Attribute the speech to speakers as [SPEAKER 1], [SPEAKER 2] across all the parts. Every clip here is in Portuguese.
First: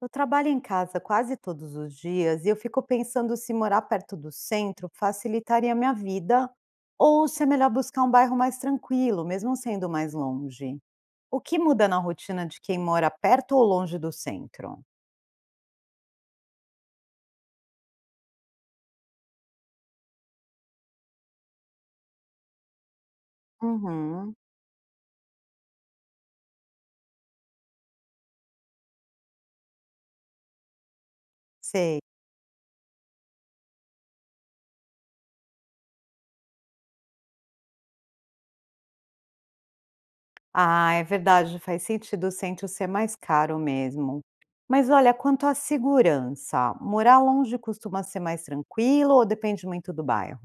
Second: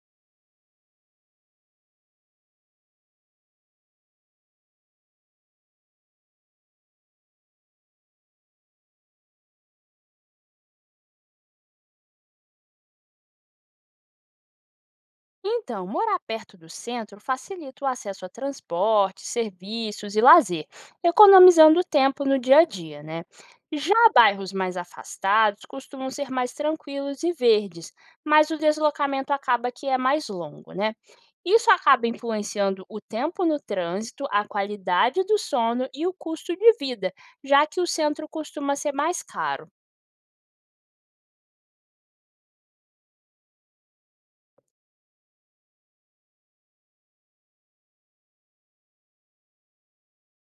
[SPEAKER 1] Eu trabalho em casa quase todos os dias e eu fico pensando se morar perto do centro facilitaria a minha vida ou se é melhor buscar um bairro mais tranquilo, mesmo sendo mais longe. O que muda na rotina de quem mora perto ou longe do centro?
[SPEAKER 2] Então, morar perto do centro facilita o acesso a transporte, serviços e lazer, economizando tempo no dia a dia, né? Já
[SPEAKER 1] Uhum,
[SPEAKER 2] bairros mais afastados costumam ser mais tranquilos e verdes, mas o deslocamento acaba que é mais longo, né? Isso
[SPEAKER 1] sei.
[SPEAKER 2] acaba influenciando o tempo no trânsito, a qualidade do sono e o custo de vida, já que o centro costuma ser mais caro.
[SPEAKER 1] Ah, é verdade, faz sentido o centro ser mais caro mesmo. Mas olha, quanto à segurança, morar longe costuma ser mais tranquilo ou depende muito do bairro?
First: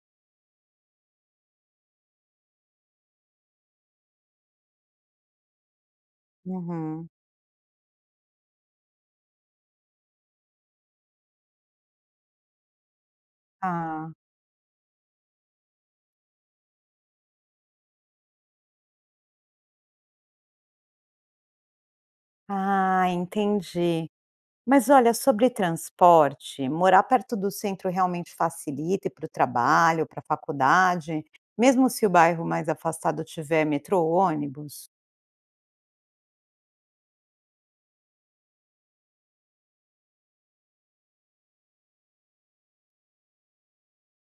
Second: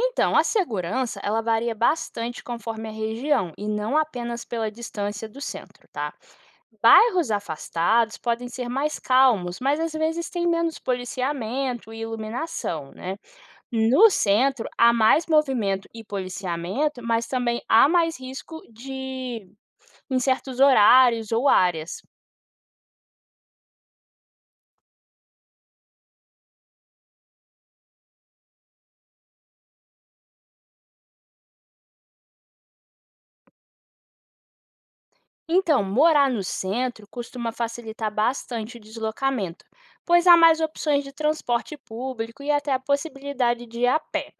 [SPEAKER 2] Então, a segurança, ela varia bastante conforme a região e não apenas pela distância do centro, tá?
[SPEAKER 1] Uhum.
[SPEAKER 2] Bairros afastados podem ser mais calmos, mas às vezes tem menos policiamento e iluminação, né? No
[SPEAKER 1] Ah,
[SPEAKER 2] centro, há mais movimento e policiamento, mas também há mais risco de em certos horários ou áreas.
[SPEAKER 1] ah, entendi. Mas olha, sobre transporte, morar perto do centro realmente facilita para o trabalho, para a faculdade, mesmo se o bairro mais afastado tiver metrô ou ônibus?
[SPEAKER 2] Então, morar no centro costuma facilitar bastante o deslocamento, pois há mais opções de transporte público e até a possibilidade de ir a pé.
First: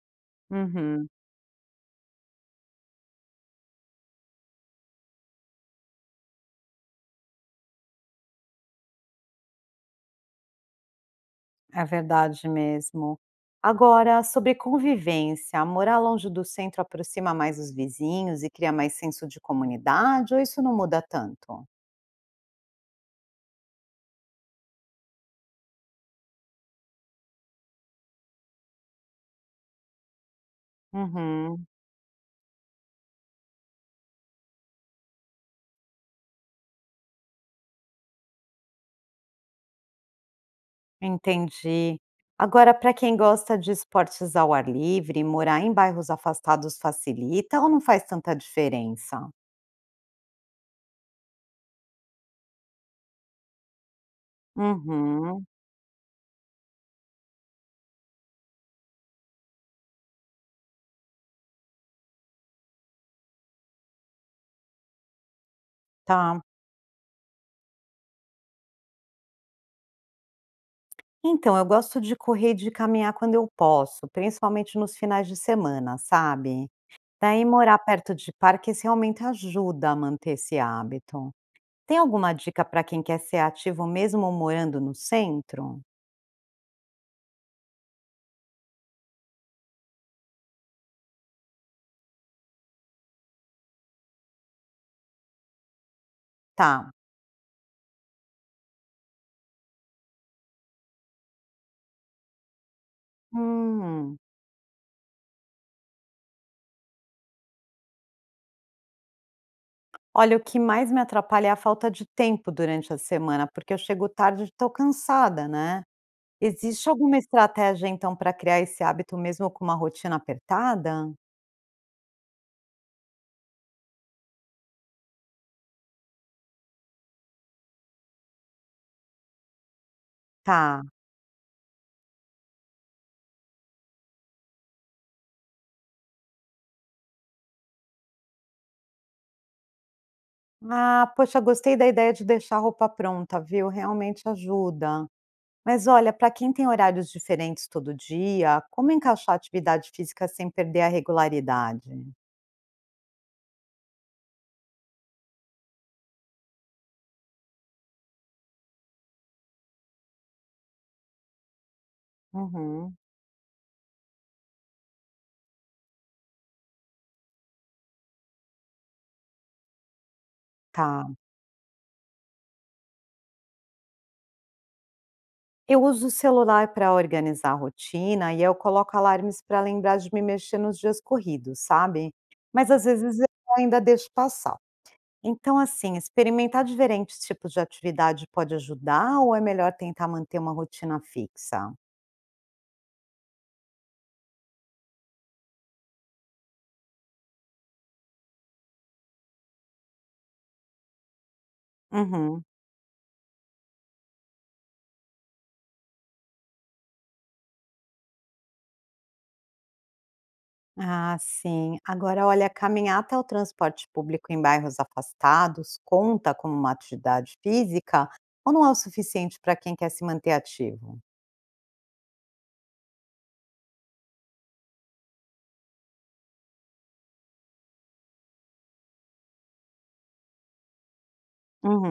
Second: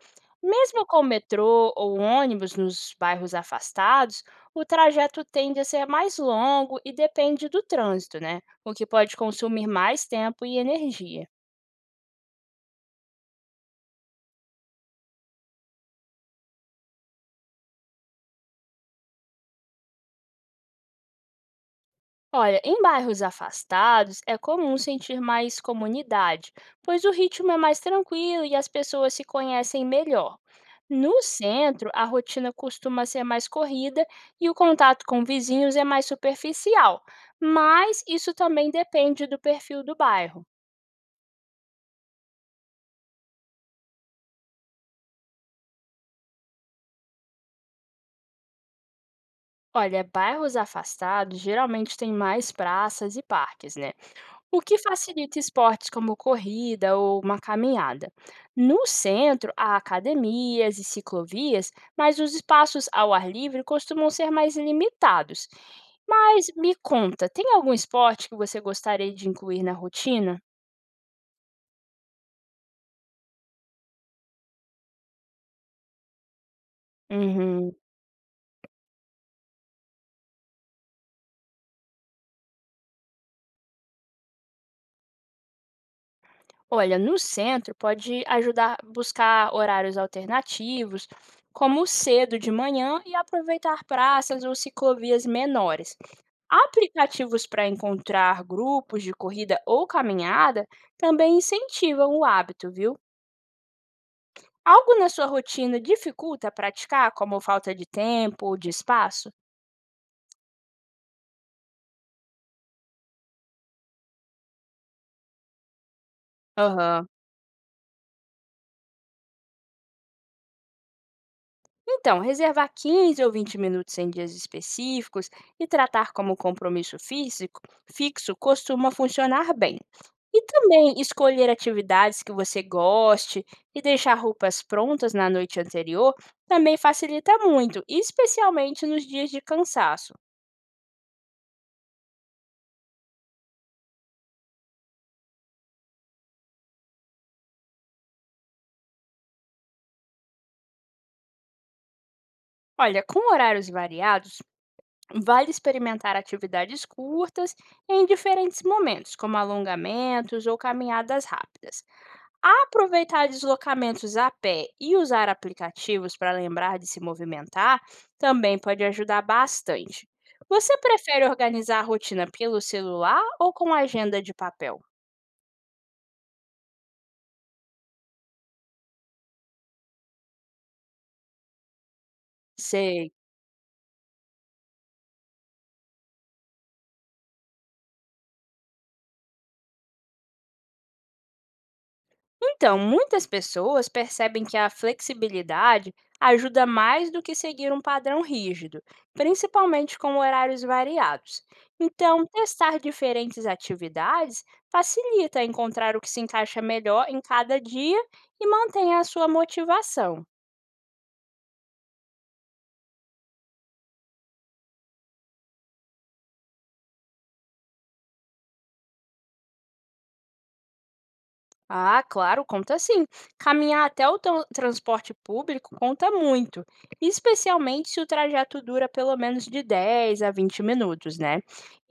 [SPEAKER 2] Mesmo com o
[SPEAKER 1] Uhum,
[SPEAKER 2] metrô ou ônibus nos bairros afastados, o trajeto tende a ser mais longo e depende do trânsito, né? O que pode consumir mais tempo e energia.
[SPEAKER 1] é verdade mesmo. Agora, sobre convivência, morar longe do centro aproxima mais os vizinhos e cria mais senso de comunidade, ou isso não muda tanto?
[SPEAKER 2] Olha, em bairros afastados é comum sentir mais comunidade, pois o ritmo é mais tranquilo e as pessoas se conhecem melhor. No
[SPEAKER 1] Uhum.
[SPEAKER 2] centro, a rotina costuma ser mais corrida e o contato com vizinhos é mais superficial, mas isso também depende do perfil do bairro.
[SPEAKER 1] Entendi. Agora, para quem gosta de esportes ao ar livre, morar em bairros afastados facilita ou não faz tanta diferença?
[SPEAKER 2] Olha, bairros afastados geralmente têm mais praças e parques, né? O que facilita
[SPEAKER 1] Uhum,
[SPEAKER 2] esportes como corrida ou uma caminhada. No centro, há academias e ciclovias, mas os espaços ao ar livre costumam ser mais limitados.
[SPEAKER 1] tá.
[SPEAKER 2] Mas me conta, tem algum esporte que você gostaria de incluir na rotina?
[SPEAKER 1] Então, eu gosto de correr e de caminhar quando eu posso, principalmente nos finais de semana, sabe? Daí,
[SPEAKER 2] Uhum.
[SPEAKER 1] morar perto de parques realmente ajuda a manter esse hábito. Tem alguma dica para quem quer ser ativo mesmo morando no centro?
[SPEAKER 2] Olha, no centro pode ajudar a buscar horários alternativos, como cedo de manhã e aproveitar praças ou ciclovias menores.
[SPEAKER 1] Tá.
[SPEAKER 2] Aplicativos para encontrar grupos de corrida ou caminhada também incentivam o hábito, viu?
[SPEAKER 1] Hum.
[SPEAKER 2] Algo na sua rotina dificulta praticar, como falta de tempo ou de espaço?
[SPEAKER 1] Olha, o que mais me atrapalha é a falta de tempo durante a semana, porque eu chego tarde e estou cansada, né. Existe
[SPEAKER 2] Aham.
[SPEAKER 1] alguma estratégia, então, para criar esse hábito mesmo com uma rotina apertada?
[SPEAKER 2] Então, reservar 15 ou 20 minutos em dias específicos e tratar como compromisso físico fixo costuma funcionar bem. E
[SPEAKER 1] Tá.
[SPEAKER 2] também escolher atividades que você goste e deixar roupas prontas na noite anterior também facilita muito, especialmente nos dias de cansaço.
[SPEAKER 1] Ah, poxa, gostei da ideia de deixar a roupa pronta, viu, realmente ajuda. Mas olha, para quem tem horários diferentes todo dia, como encaixar atividade física sem perder a regularidade?
[SPEAKER 2] Olha, com horários variados, vale experimentar atividades curtas em diferentes momentos, como alongamentos ou caminhadas rápidas.
[SPEAKER 1] Uhum,
[SPEAKER 2] Aproveitar deslocamentos a pé e usar aplicativos para lembrar de se movimentar também pode ajudar bastante. Você
[SPEAKER 1] tá.
[SPEAKER 2] prefere organizar a rotina pelo celular ou com agenda de papel?
[SPEAKER 1] Eu uso o celular para organizar a rotina e eu coloco alarmes para lembrar de me mexer nos dias corridos, sabe? Mas às
[SPEAKER 2] Sei.
[SPEAKER 1] vezes eu ainda deixo passar. Então, assim, experimentar diferentes tipos de atividade pode ajudar ou é melhor tentar manter uma rotina fixa?
[SPEAKER 2] Então, muitas pessoas percebem que a flexibilidade ajuda mais do que seguir um padrão rígido, principalmente com horários variados. Então,
[SPEAKER 1] Uhum.
[SPEAKER 2] testar diferentes atividades facilita encontrar o que se encaixa melhor em cada dia e mantém a sua motivação.
[SPEAKER 1] Ah, sim. Agora, olha, caminhar até o transporte público em bairros afastados conta como uma atividade física ou não é o suficiente para quem quer se manter ativo?
[SPEAKER 2] Ah, claro, conta sim. Caminhar até o transporte público conta muito, especialmente se o trajeto dura pelo menos de 10 a 20 minutos, né?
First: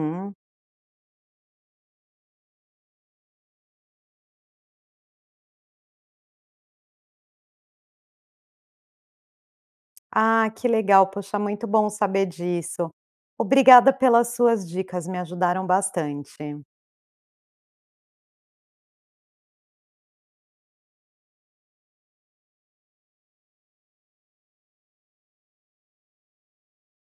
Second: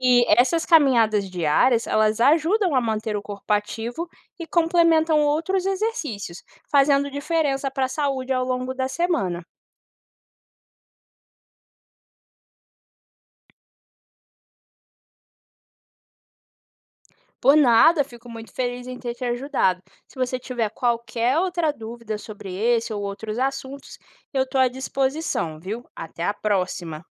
[SPEAKER 2] E essas caminhadas diárias, elas ajudam a manter o corpo ativo e complementam outros exercícios, fazendo diferença para a saúde ao longo da semana.
[SPEAKER 1] Ah, que legal, poxa, muito bom saber disso. Obrigada pelas suas dicas, me ajudaram bastante.
[SPEAKER 2] Por nada, fico muito feliz em ter te ajudado. Se você tiver qualquer outra dúvida sobre esse ou outros assuntos, eu estou à disposição, viu? Até a próxima!